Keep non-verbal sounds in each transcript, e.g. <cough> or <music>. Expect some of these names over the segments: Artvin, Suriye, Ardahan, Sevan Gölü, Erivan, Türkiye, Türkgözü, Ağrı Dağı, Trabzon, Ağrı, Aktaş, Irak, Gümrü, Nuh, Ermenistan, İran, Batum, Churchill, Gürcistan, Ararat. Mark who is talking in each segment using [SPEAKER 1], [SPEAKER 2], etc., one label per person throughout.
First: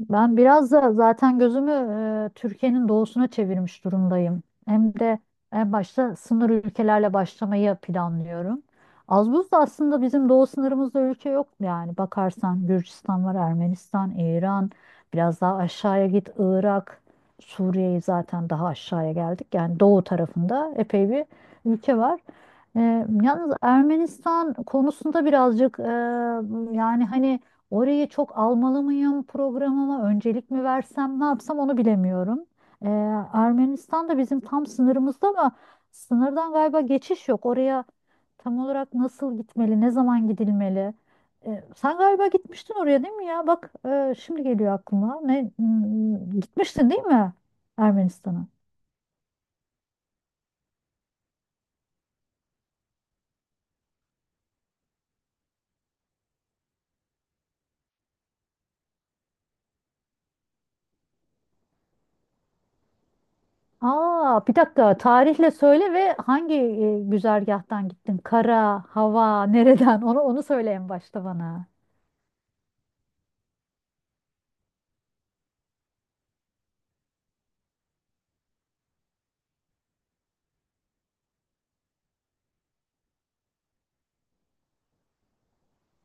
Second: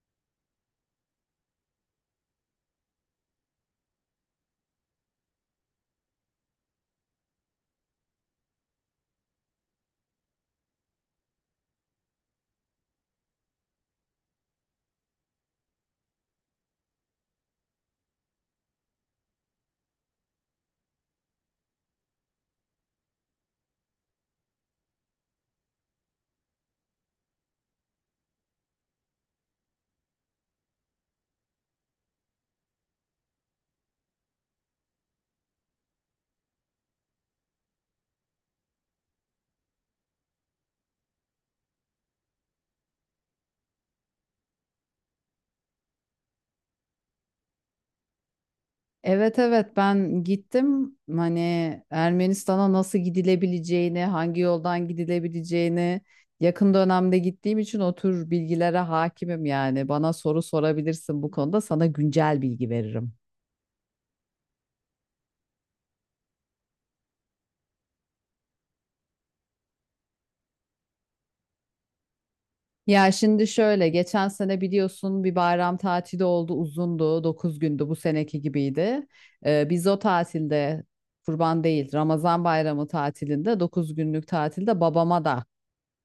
[SPEAKER 1] Ben biraz da zaten gözümü Türkiye'nin doğusuna çevirmiş durumdayım. Hem de en başta sınır ülkelerle başlamayı planlıyorum. Az buz da aslında bizim doğu sınırımızda ülke yok yani. Bakarsan Gürcistan var, Ermenistan, İran, biraz daha aşağıya git Irak, Suriye'yi zaten daha aşağıya geldik. Yani doğu tarafında epey bir ülke var. E, Yalnız Ermenistan konusunda birazcık yani hani orayı çok almalı mıyım, programıma öncelik mi versem, ne yapsam onu bilemiyorum. Ee, Ermenistan da bizim tam sınırımızda ama sınırdan galiba geçiş yok. Oraya tam olarak nasıl gitmeli, ne zaman gidilmeli? Sen galiba gitmiştin oraya, değil mi ya? Bak, şimdi geliyor aklıma. Ne gitmiştin değil mi Ermenistan'a?
[SPEAKER 2] Evet evet ben gittim hani Ermenistan'a nasıl gidilebileceğini, hangi yoldan gidilebileceğini yakın dönemde gittiğim için o tür bilgilere hakimim yani. Bana soru sorabilirsin, bu konuda sana güncel bilgi veririm.
[SPEAKER 1] Aa, bir dakika, tarihle söyle ve hangi güzergahtan gittin? Kara, hava, nereden? Onu söyle en başta bana.
[SPEAKER 2] Ya şimdi şöyle, geçen sene biliyorsun bir bayram tatili oldu, uzundu, 9 gündü, bu seneki gibiydi. Biz o tatilde, kurban değil Ramazan bayramı tatilinde, 9 günlük tatilde babama da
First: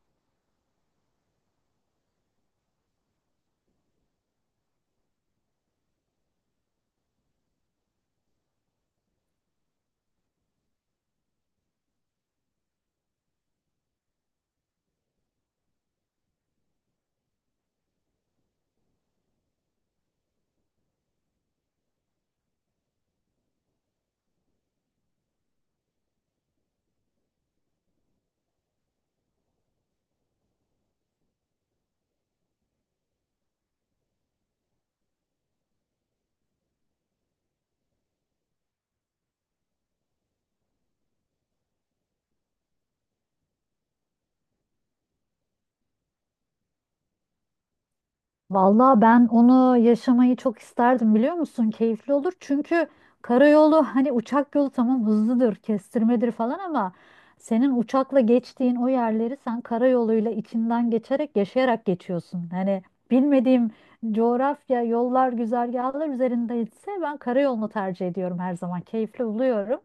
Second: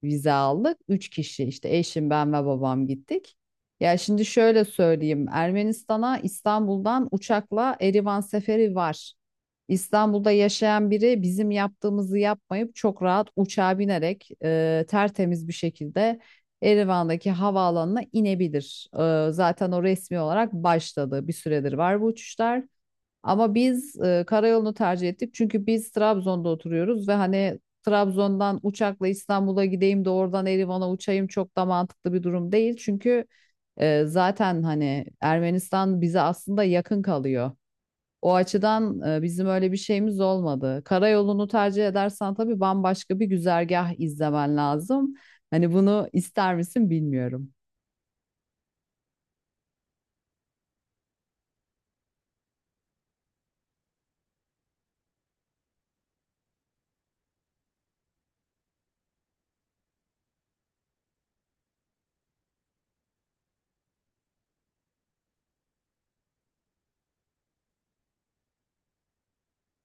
[SPEAKER 2] vize aldık. 3 kişi işte, eşim, ben ve babam gittik. Ya şimdi şöyle söyleyeyim. Ermenistan'a İstanbul'dan uçakla Erivan seferi var. İstanbul'da yaşayan biri bizim yaptığımızı yapmayıp çok rahat uçağa binerek tertemiz bir şekilde Erivan'daki havaalanına inebilir. Zaten o resmi olarak başladı. Bir süredir var bu uçuşlar. Ama biz karayolunu tercih ettik. Çünkü biz Trabzon'da oturuyoruz ve hani Trabzon'dan uçakla İstanbul'a gideyim de oradan Erivan'a uçayım, çok da mantıklı bir durum değil. Çünkü zaten hani Ermenistan bize aslında yakın kalıyor. O açıdan bizim öyle bir şeyimiz olmadı. Karayolunu tercih edersen tabii bambaşka bir güzergah izlemen lazım. Hani bunu ister misin bilmiyorum.
[SPEAKER 1] Vallahi ben onu yaşamayı çok isterdim, biliyor musun? Keyifli olur. Çünkü karayolu, hani uçak yolu tamam hızlıdır, kestirmedir falan, ama senin uçakla geçtiğin o yerleri sen karayoluyla içinden geçerek, yaşayarak geçiyorsun. Hani bilmediğim coğrafya, yollar, güzergahlar üzerindeyse ben karayolunu tercih ediyorum her zaman. Keyifli buluyorum.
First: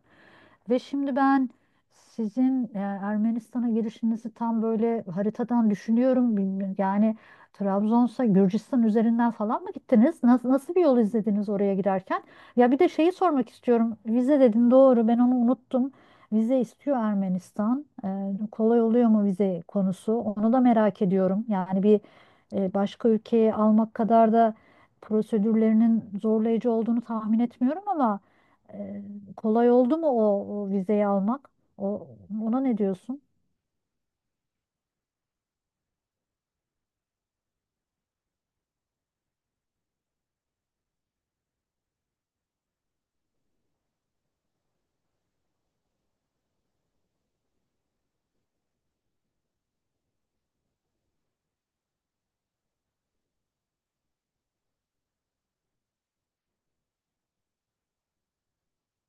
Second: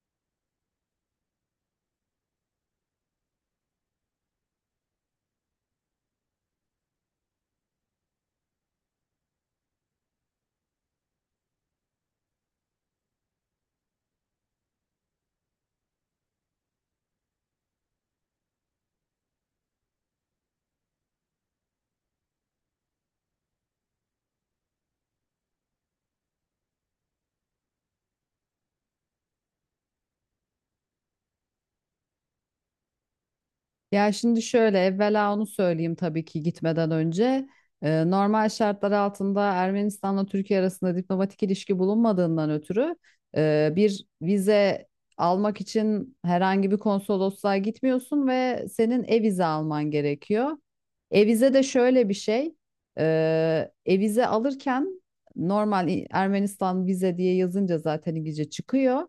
[SPEAKER 1] Ve şimdi ben sizin Ermenistan'a girişinizi tam böyle haritadan düşünüyorum. Bilmiyorum, yani Trabzon'sa Gürcistan üzerinden falan mı gittiniz? Nasıl bir yol izlediniz oraya girerken? Ya bir de şeyi sormak istiyorum. Vize dedin, doğru, ben onu unuttum. Vize istiyor Ermenistan. Kolay oluyor mu vize konusu? Onu da merak ediyorum. Yani bir başka ülkeye almak kadar da prosedürlerinin zorlayıcı olduğunu tahmin etmiyorum ama e, kolay oldu mu o vizeyi almak? O, Ona ne diyorsun?
[SPEAKER 2] Ya şimdi şöyle, evvela onu söyleyeyim, tabii ki gitmeden önce. Normal şartlar altında Ermenistan'la Türkiye arasında diplomatik ilişki bulunmadığından ötürü bir vize almak için herhangi bir konsolosluğa gitmiyorsun ve senin e-vize alman gerekiyor. E-vize de şöyle bir şey. E, E-vize alırken normal Ermenistan vize diye yazınca zaten İngilizce çıkıyor,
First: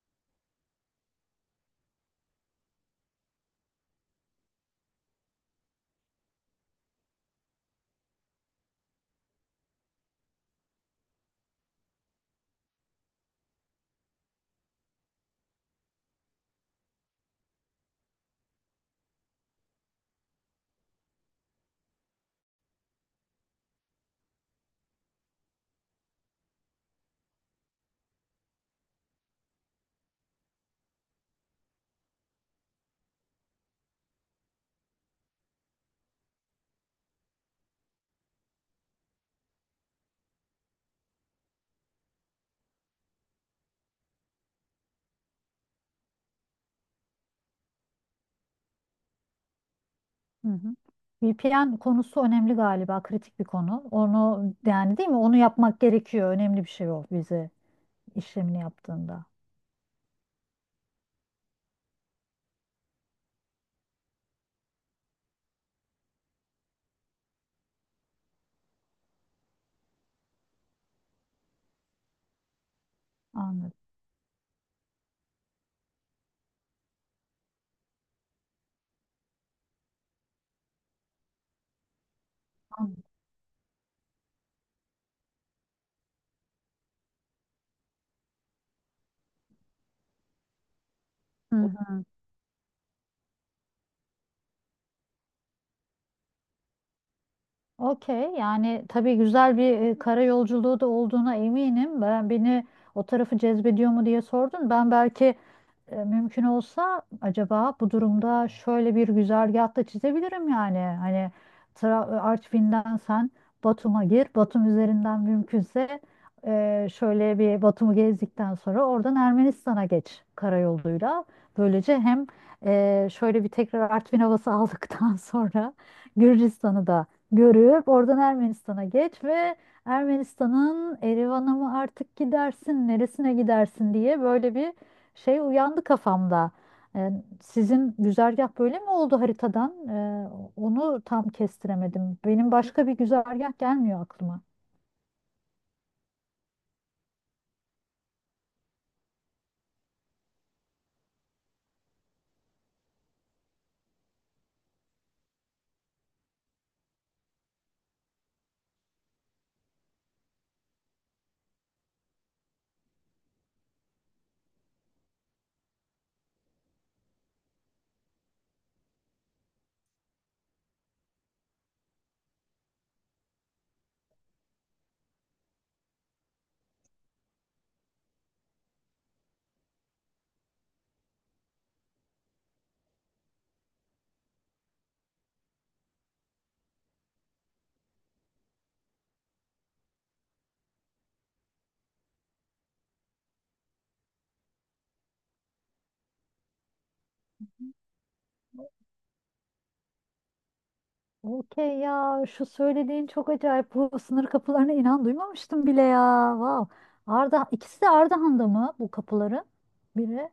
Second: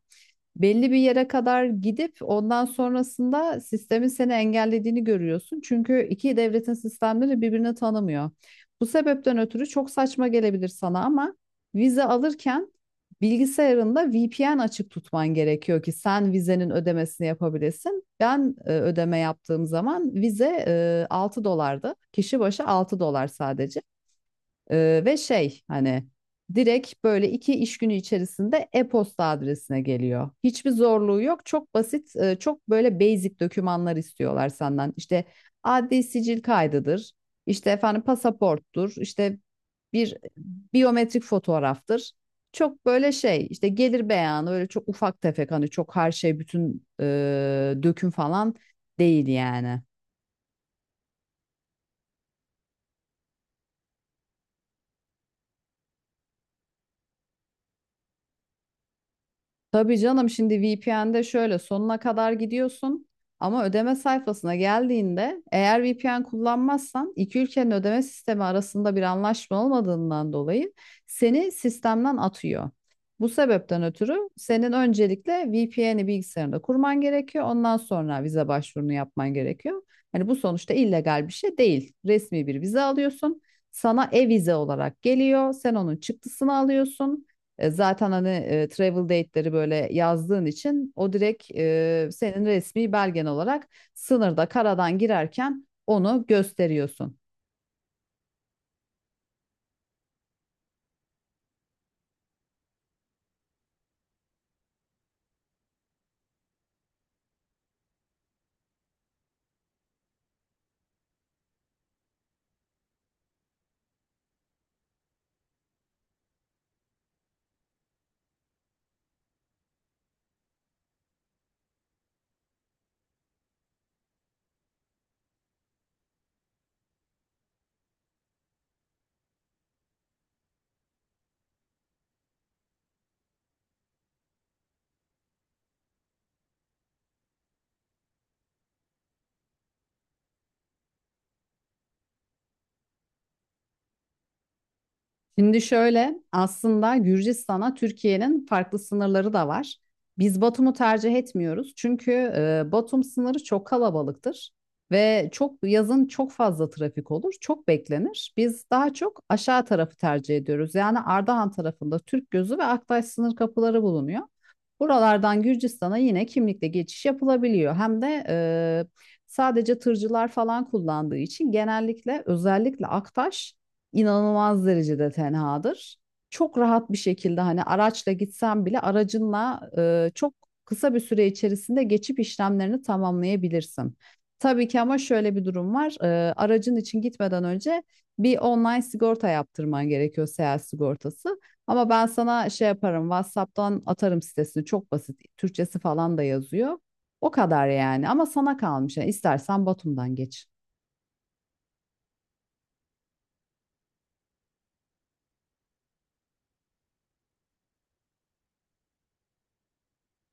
[SPEAKER 2] belli bir yere kadar gidip ondan sonrasında sistemin seni engellediğini görüyorsun. Çünkü iki devletin sistemleri birbirini tanımıyor. Bu sebepten ötürü çok saçma gelebilir sana ama vize alırken bilgisayarında VPN açık tutman gerekiyor ki sen vizenin ödemesini yapabilesin. Ben ödeme yaptığım zaman vize 6 dolardı. Kişi başı $6 sadece. Ve şey hani, direkt böyle 2 iş günü içerisinde e-posta adresine geliyor. Hiçbir zorluğu yok. Çok basit, çok böyle basic dokümanlar istiyorlar senden. İşte adli sicil kaydıdır, işte efendim pasaporttur, işte bir biyometrik fotoğraftır. Çok böyle şey işte, gelir beyanı, öyle çok ufak tefek, hani çok her şey bütün döküm falan değil yani.
[SPEAKER 1] Hı hı. VPN konusu önemli galiba, kritik bir konu. Onu yani, değil mi? Onu yapmak gerekiyor. Önemli bir şey o vize işlemini yaptığında.
[SPEAKER 2] Tabii canım, şimdi VPN'de şöyle sonuna kadar gidiyorsun ama ödeme sayfasına geldiğinde eğer VPN kullanmazsan iki ülkenin ödeme sistemi arasında bir anlaşma olmadığından dolayı seni sistemden atıyor. Bu
[SPEAKER 1] Anladım.
[SPEAKER 2] sebepten ötürü senin öncelikle VPN'i bilgisayarında kurman gerekiyor. Ondan sonra vize başvurunu yapman gerekiyor. Hani bu sonuçta illegal bir şey değil. Resmi bir vize
[SPEAKER 1] Anladım.
[SPEAKER 2] alıyorsun. Sana e-vize olarak geliyor. Sen onun çıktısını alıyorsun. Zaten hani travel date'leri böyle yazdığın için o direkt
[SPEAKER 1] Hı. O,
[SPEAKER 2] senin resmi belgen olarak sınırda karadan girerken onu gösteriyorsun.
[SPEAKER 1] okey, yani tabii güzel bir kara yolculuğu da olduğuna eminim. Ben, beni o tarafı cezbediyor mu diye sordun. Ben belki, mümkün olsa, acaba bu durumda şöyle bir güzergah da çizebilirim yani. Hani Artvin'den sen Batum'a gir. Batum üzerinden mümkünse, şöyle bir Batum'u gezdikten sonra oradan Ermenistan'a geç karayoluyla. Böylece hem şöyle bir tekrar Artvin havası <laughs> aldıktan sonra Gürcistan'ı da görüp oradan Ermenistan'a geç, ve Ermenistan'ın Erivan'a mı artık gidersin, neresine gidersin diye böyle bir şey uyandı kafamda. Ee, Sizin güzergah böyle mi oldu haritadan? Onu tam kestiremedim. Benim başka bir güzergah gelmiyor aklıma.
[SPEAKER 2] Şimdi şöyle, aslında Gürcistan'a Türkiye'nin farklı sınırları da var. Biz Batum'u tercih etmiyoruz, çünkü Batum sınırı çok kalabalıktır ve çok yazın çok fazla trafik olur, çok beklenir. Biz daha çok aşağı tarafı tercih ediyoruz. Yani Ardahan tarafında Türkgözü ve Aktaş sınır kapıları bulunuyor. Buralardan Gürcistan'a yine kimlikle geçiş yapılabiliyor. Hem de sadece tırcılar falan kullandığı için, genellikle özellikle Aktaş inanılmaz derecede tenhadır. Çok rahat bir şekilde hani araçla gitsen bile aracınla çok kısa bir süre içerisinde geçip işlemlerini tamamlayabilirsin. Tabii ki, ama şöyle bir durum var. E, aracın için gitmeden önce bir online sigorta yaptırman gerekiyor, seyahat sigortası. Ama ben sana şey yaparım, WhatsApp'tan atarım sitesini. Çok basit. Türkçesi falan da yazıyor. O kadar yani. Ama sana kalmış. Yani istersen Batum'dan geç.
[SPEAKER 1] Okey, ya şu söylediğin çok acayip. Bu sınır kapılarına inan duymamıştım bile ya. Wow. Arda, ikisi de Ardahan'da mı bu kapıların? Biri.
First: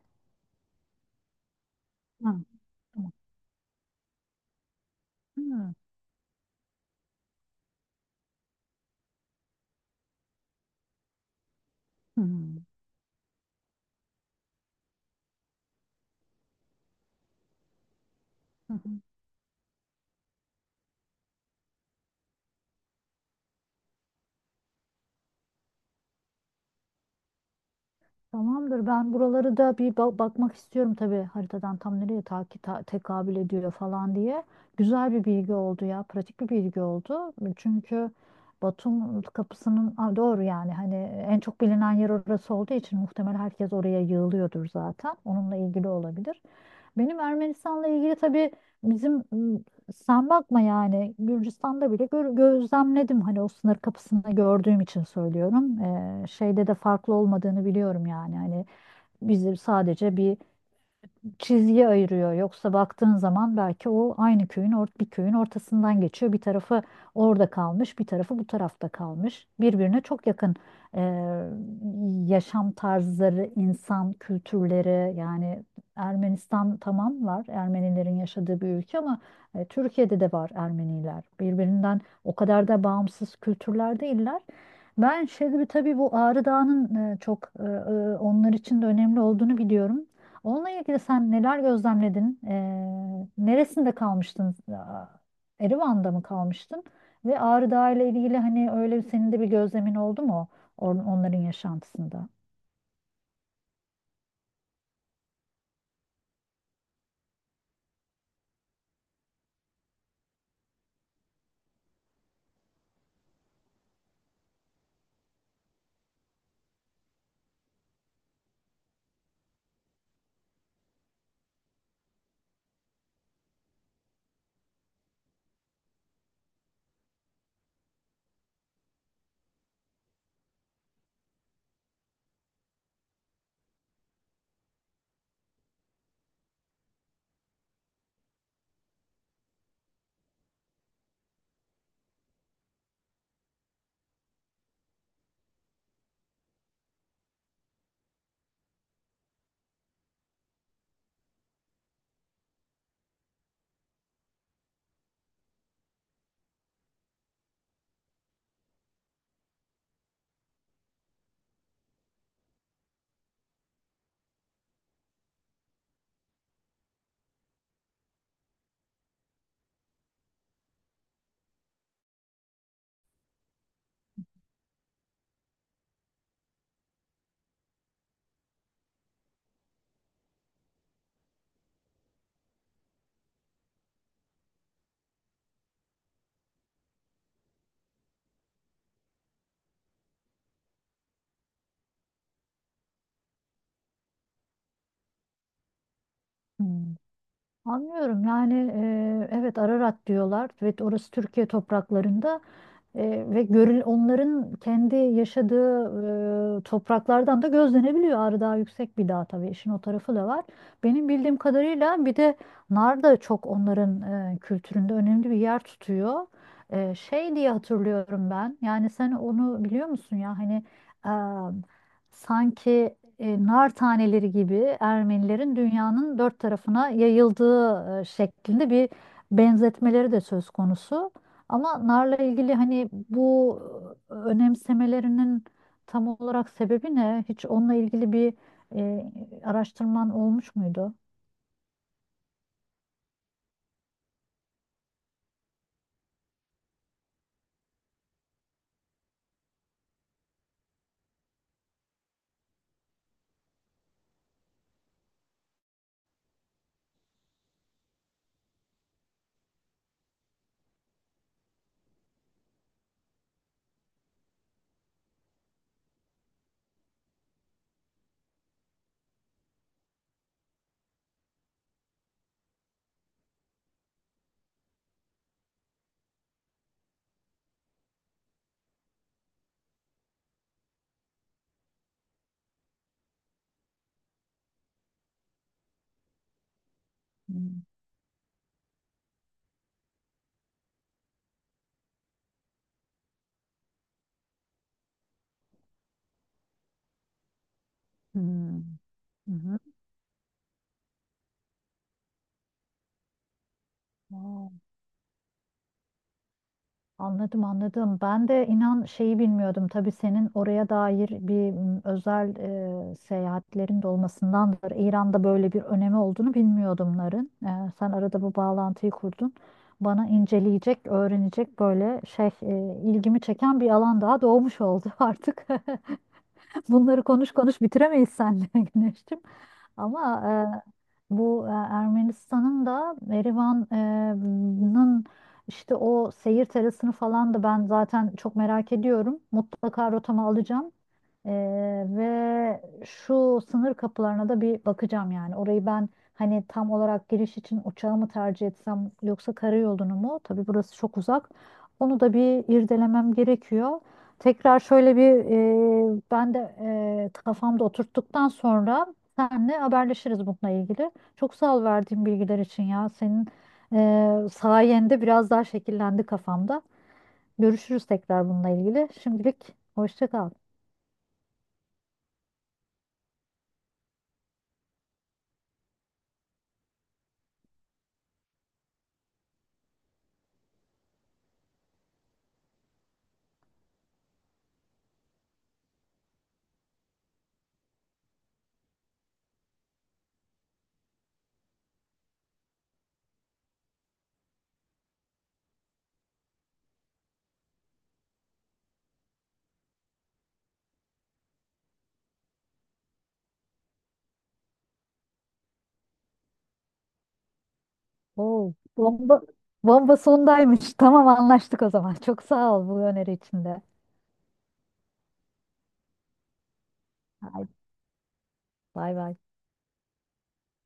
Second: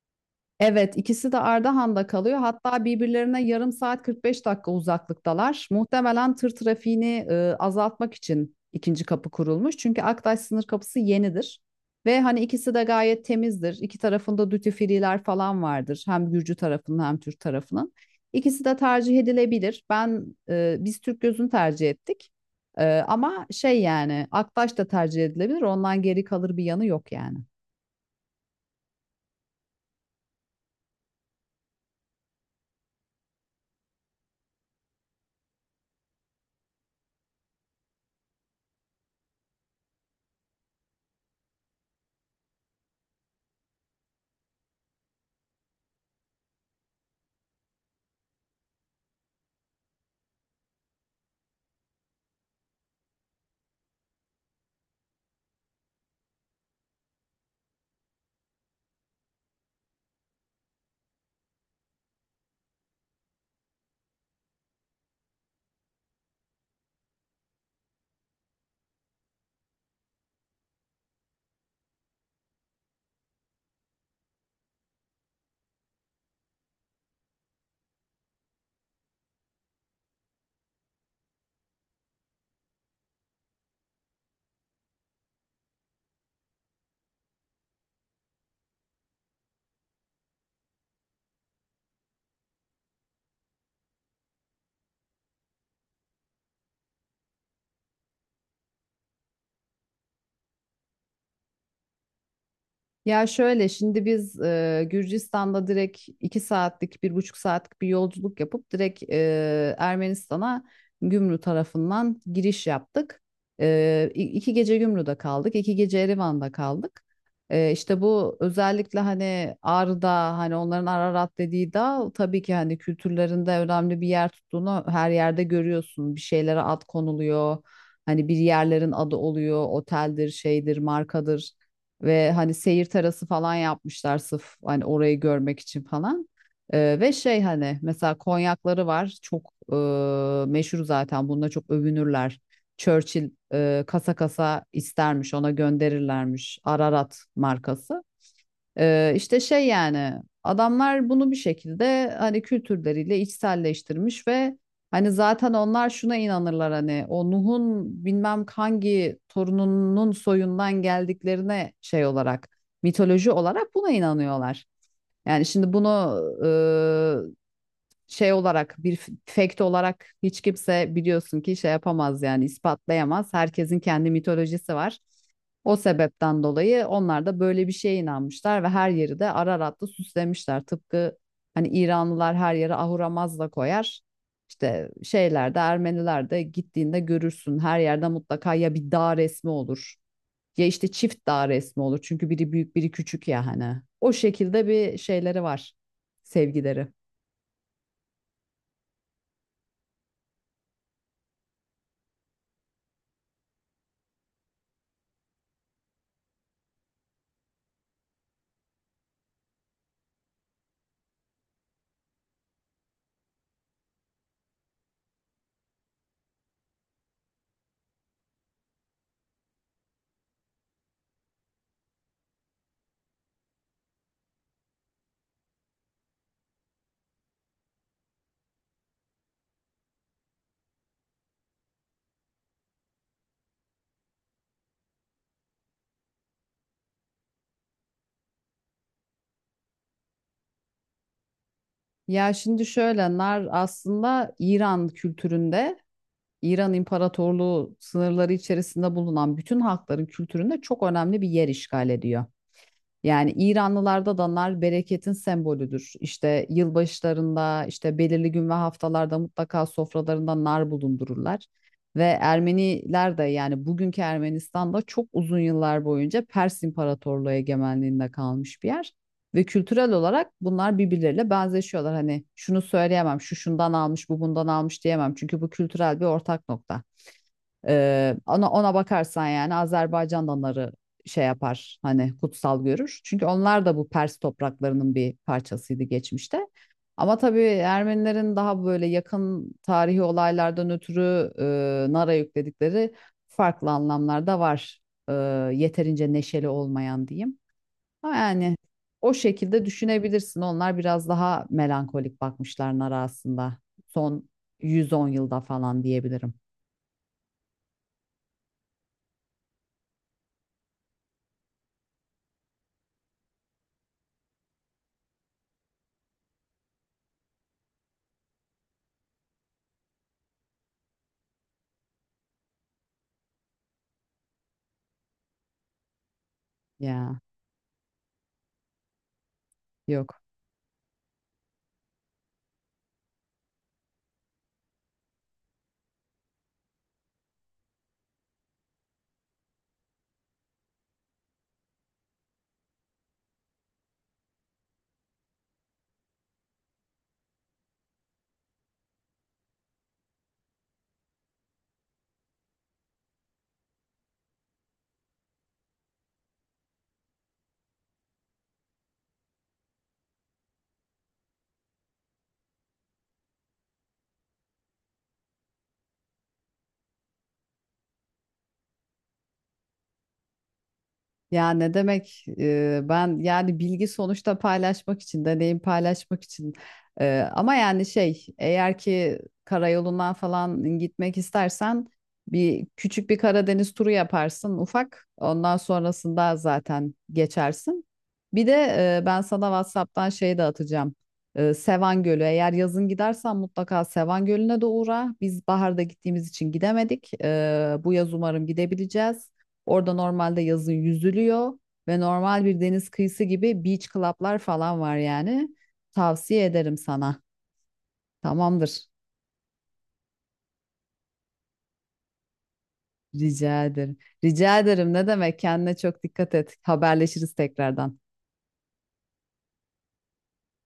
[SPEAKER 2] Evet, ikisi de Ardahan'da
[SPEAKER 1] Ha,
[SPEAKER 2] kalıyor. Hatta
[SPEAKER 1] tamam.
[SPEAKER 2] birbirlerine yarım saat 45 dakika uzaklıktalar.
[SPEAKER 1] Hmm.
[SPEAKER 2] Muhtemelen tır trafiğini azaltmak için ikinci kapı kurulmuş. Çünkü Aktaş sınır kapısı yenidir. Ve hani
[SPEAKER 1] Hmm.
[SPEAKER 2] ikisi de gayet temizdir. İki tarafında duty free'ler falan vardır. Hem Gürcü tarafının hem Türk tarafının. İkisi
[SPEAKER 1] Hı
[SPEAKER 2] de
[SPEAKER 1] hı.
[SPEAKER 2] tercih edilebilir. Biz Türk gözünü tercih ettik. E, ama şey yani Aktaş da tercih edilebilir. Ondan geri kalır bir yanı yok yani.
[SPEAKER 1] Tamamdır. Ben buraları da bir bakmak istiyorum tabii haritadan, tam nereye takip tekabül ediyor falan diye. Güzel bir bilgi oldu ya. Pratik bir bilgi oldu. Çünkü Batum kapısının, aa, doğru, yani hani en çok bilinen yer orası olduğu için muhtemel herkes oraya yığılıyordur zaten. Onunla ilgili olabilir. Benim Ermenistan'la ilgili tabii, bizim sen bakma, yani Gürcistan'da bile gözlemledim, hani o sınır kapısında gördüğüm için söylüyorum. Şeyde de farklı olmadığını biliyorum, yani hani bizim sadece bir çizgi ayırıyor. Yoksa baktığın zaman belki o aynı köyün bir köyün ortasından geçiyor. Bir tarafı orada kalmış, bir tarafı bu tarafta kalmış. Birbirine çok yakın e, yaşam tarzları, insan kültürleri. Yani Ermenistan tamam var, Ermenilerin yaşadığı bir ülke, ama Türkiye'de de var Ermeniler. Birbirinden o kadar da bağımsız kültürler değiller. Ben şimdi tabii bu Ağrı Dağı'nın çok onlar için de önemli olduğunu biliyorum. Onunla ilgili sen neler gözlemledin? Neresinde kalmıştın? Aa, Erivan'da mı kalmıştın? Ve Ağrı Dağı ile ilgili hani öyle senin de bir gözlemin oldu mu onların yaşantısında?
[SPEAKER 2] Ya şöyle, şimdi biz Gürcistan'da direkt 2 saatlik bir buçuk saatlik bir yolculuk yapıp direkt Ermenistan'a Gümrü tarafından giriş yaptık. 2 gece Gümrü'de kaldık, 2 gece Erivan'da kaldık. İşte bu, özellikle hani Ağrı'da, hani onların Ararat dediği dağ, tabii ki hani kültürlerinde önemli bir yer tuttuğunu her yerde görüyorsun. Bir şeylere ad konuluyor. Hani bir yerlerin adı oluyor, oteldir, şeydir, markadır. Ve hani seyir terası falan yapmışlar sırf hani orayı görmek için falan. Ve şey hani, mesela konyakları var, çok meşhur, zaten bununla çok övünürler. Churchill kasa kasa istermiş, ona gönderirlermiş Ararat markası. İşte şey yani, adamlar bunu bir şekilde hani kültürleriyle içselleştirmiş ve hani zaten onlar şuna inanırlar, hani o Nuh'un bilmem hangi torununun soyundan geldiklerine şey olarak, mitoloji olarak buna inanıyorlar. Yani şimdi bunu şey olarak bir fact olarak hiç kimse, biliyorsun ki, şey yapamaz yani, ispatlayamaz. Herkesin kendi mitolojisi var. O sebepten dolayı onlar da böyle bir şeye inanmışlar ve her yeri de Ararat'la süslemişler. Tıpkı hani İranlılar her yere ahuramazla koyar. İşte şeyler de, Ermeniler de, gittiğinde görürsün. Her yerde mutlaka ya bir dağ resmi olur ya işte çift dağ resmi olur. Çünkü biri büyük biri küçük ya hani. O şekilde bir şeyleri var,
[SPEAKER 1] Hmm.
[SPEAKER 2] sevgileri.
[SPEAKER 1] Anlıyorum, yani evet, Ararat diyorlar ve orası Türkiye topraklarında. Ve onların kendi yaşadığı topraklardan da gözlenebiliyor. Ağrı Dağı yüksek bir dağ tabii, işin o tarafı da var. Benim bildiğim kadarıyla bir de nar da çok onların kültüründe önemli bir yer tutuyor. Şey diye hatırlıyorum ben. Yani sen onu biliyor musun ya, hani e, sanki nar taneleri gibi Ermenilerin dünyanın dört tarafına yayıldığı şeklinde bir benzetmeleri de söz konusu. Ama narla ilgili hani bu önemsemelerinin tam olarak sebebi ne? Hiç onunla ilgili bir e, araştırman olmuş muydu?
[SPEAKER 2] Ya şimdi şöyle, nar aslında İran kültüründe, İran İmparatorluğu sınırları içerisinde bulunan bütün halkların kültüründe çok önemli bir yer işgal ediyor. Yani İranlılarda da bereketin sembolüdür. İşte yılbaşlarında, işte belirli gün ve haftalarda mutlaka sofralarında nar bulundururlar. Ve Ermeniler de, yani bugünkü Ermenistan'da, çok uzun yıllar boyunca Pers İmparatorluğu egemenliğinde kalmış bir yer. Ve kültürel olarak bunlar birbirleriyle benzeşiyorlar. Hani şunu söyleyemem, şu şundan almış, bu bundan almış diyemem. Çünkü bu kültürel bir ortak nokta. Ona bakarsan yani Azerbaycan da onları şey yapar, hani kutsal görür. Çünkü onlar da bu Pers topraklarının bir parçasıydı geçmişte. Ama tabii
[SPEAKER 1] Hmm.
[SPEAKER 2] Ermenilerin daha böyle yakın tarihi olaylardan ötürü nara yükledikleri farklı anlamlar da var. E, yeterince neşeli olmayan diyeyim. Ama yani
[SPEAKER 1] Hmm.
[SPEAKER 2] o
[SPEAKER 1] Hı
[SPEAKER 2] şekilde düşünebilirsin. Onlar biraz daha melankolik bakmışlar nara aslında. Son
[SPEAKER 1] hı.
[SPEAKER 2] 110 yılda falan diyebilirim.
[SPEAKER 1] Anladım, anladım. Ben de inan şeyi bilmiyordum. Tabii senin oraya dair bir özel seyahatlerin de olmasındandır. İran'da böyle bir önemi olduğunu bilmiyordum narın. Sen arada bu bağlantıyı kurdun. Bana inceleyecek, öğrenecek, böyle şey, ilgimi çeken bir alan daha doğmuş oldu <laughs> artık. <laughs> Bunları
[SPEAKER 2] Ya
[SPEAKER 1] konuş konuş bitiremeyiz seninle <laughs> Güneş'cim. Ama
[SPEAKER 2] yok.
[SPEAKER 1] bu, Ermenistan'ın da, Erivan'ın işte o seyir terasını falan da ben zaten çok merak ediyorum. Mutlaka rotama alacağım. Ve şu sınır kapılarına da bir bakacağım yani. Orayı ben hani tam olarak giriş için uçağı mı tercih etsem yoksa karayolunu mu? Tabii burası çok uzak. Onu da bir irdelemem gerekiyor. Tekrar şöyle bir, ben de kafamda oturttuktan sonra senle haberleşiriz bununla ilgili. Çok sağ ol verdiğin bilgiler için ya. Senin sayende biraz daha şekillendi kafamda. Görüşürüz tekrar bununla ilgili. Şimdilik hoşça kal.
[SPEAKER 2] Ya ne demek, ben yani bilgi sonuçta paylaşmak için, deneyim paylaşmak için. Ama yani şey, eğer ki karayolundan falan gitmek istersen bir küçük bir Karadeniz turu yaparsın ufak, ondan sonrasında zaten geçersin. Bir de ben sana WhatsApp'tan şey de atacağım. E, Sevan Gölü, eğer yazın gidersen mutlaka Sevan Gölü'ne de uğra, biz baharda gittiğimiz için gidemedik. E, bu yaz umarım gidebileceğiz. Orada normalde yazın yüzülüyor ve normal bir deniz kıyısı gibi beach club'lar falan var yani. Tavsiye ederim sana.
[SPEAKER 1] Oo,
[SPEAKER 2] Tamamdır.
[SPEAKER 1] bomba, bomba sondaymış. Tamam, anlaştık o zaman. Çok sağ ol bu öneri için de.
[SPEAKER 2] Rica ederim. Rica ederim. Ne demek? Kendine çok dikkat et. Haberleşiriz
[SPEAKER 1] Haydi,
[SPEAKER 2] tekrardan.
[SPEAKER 1] bay bay.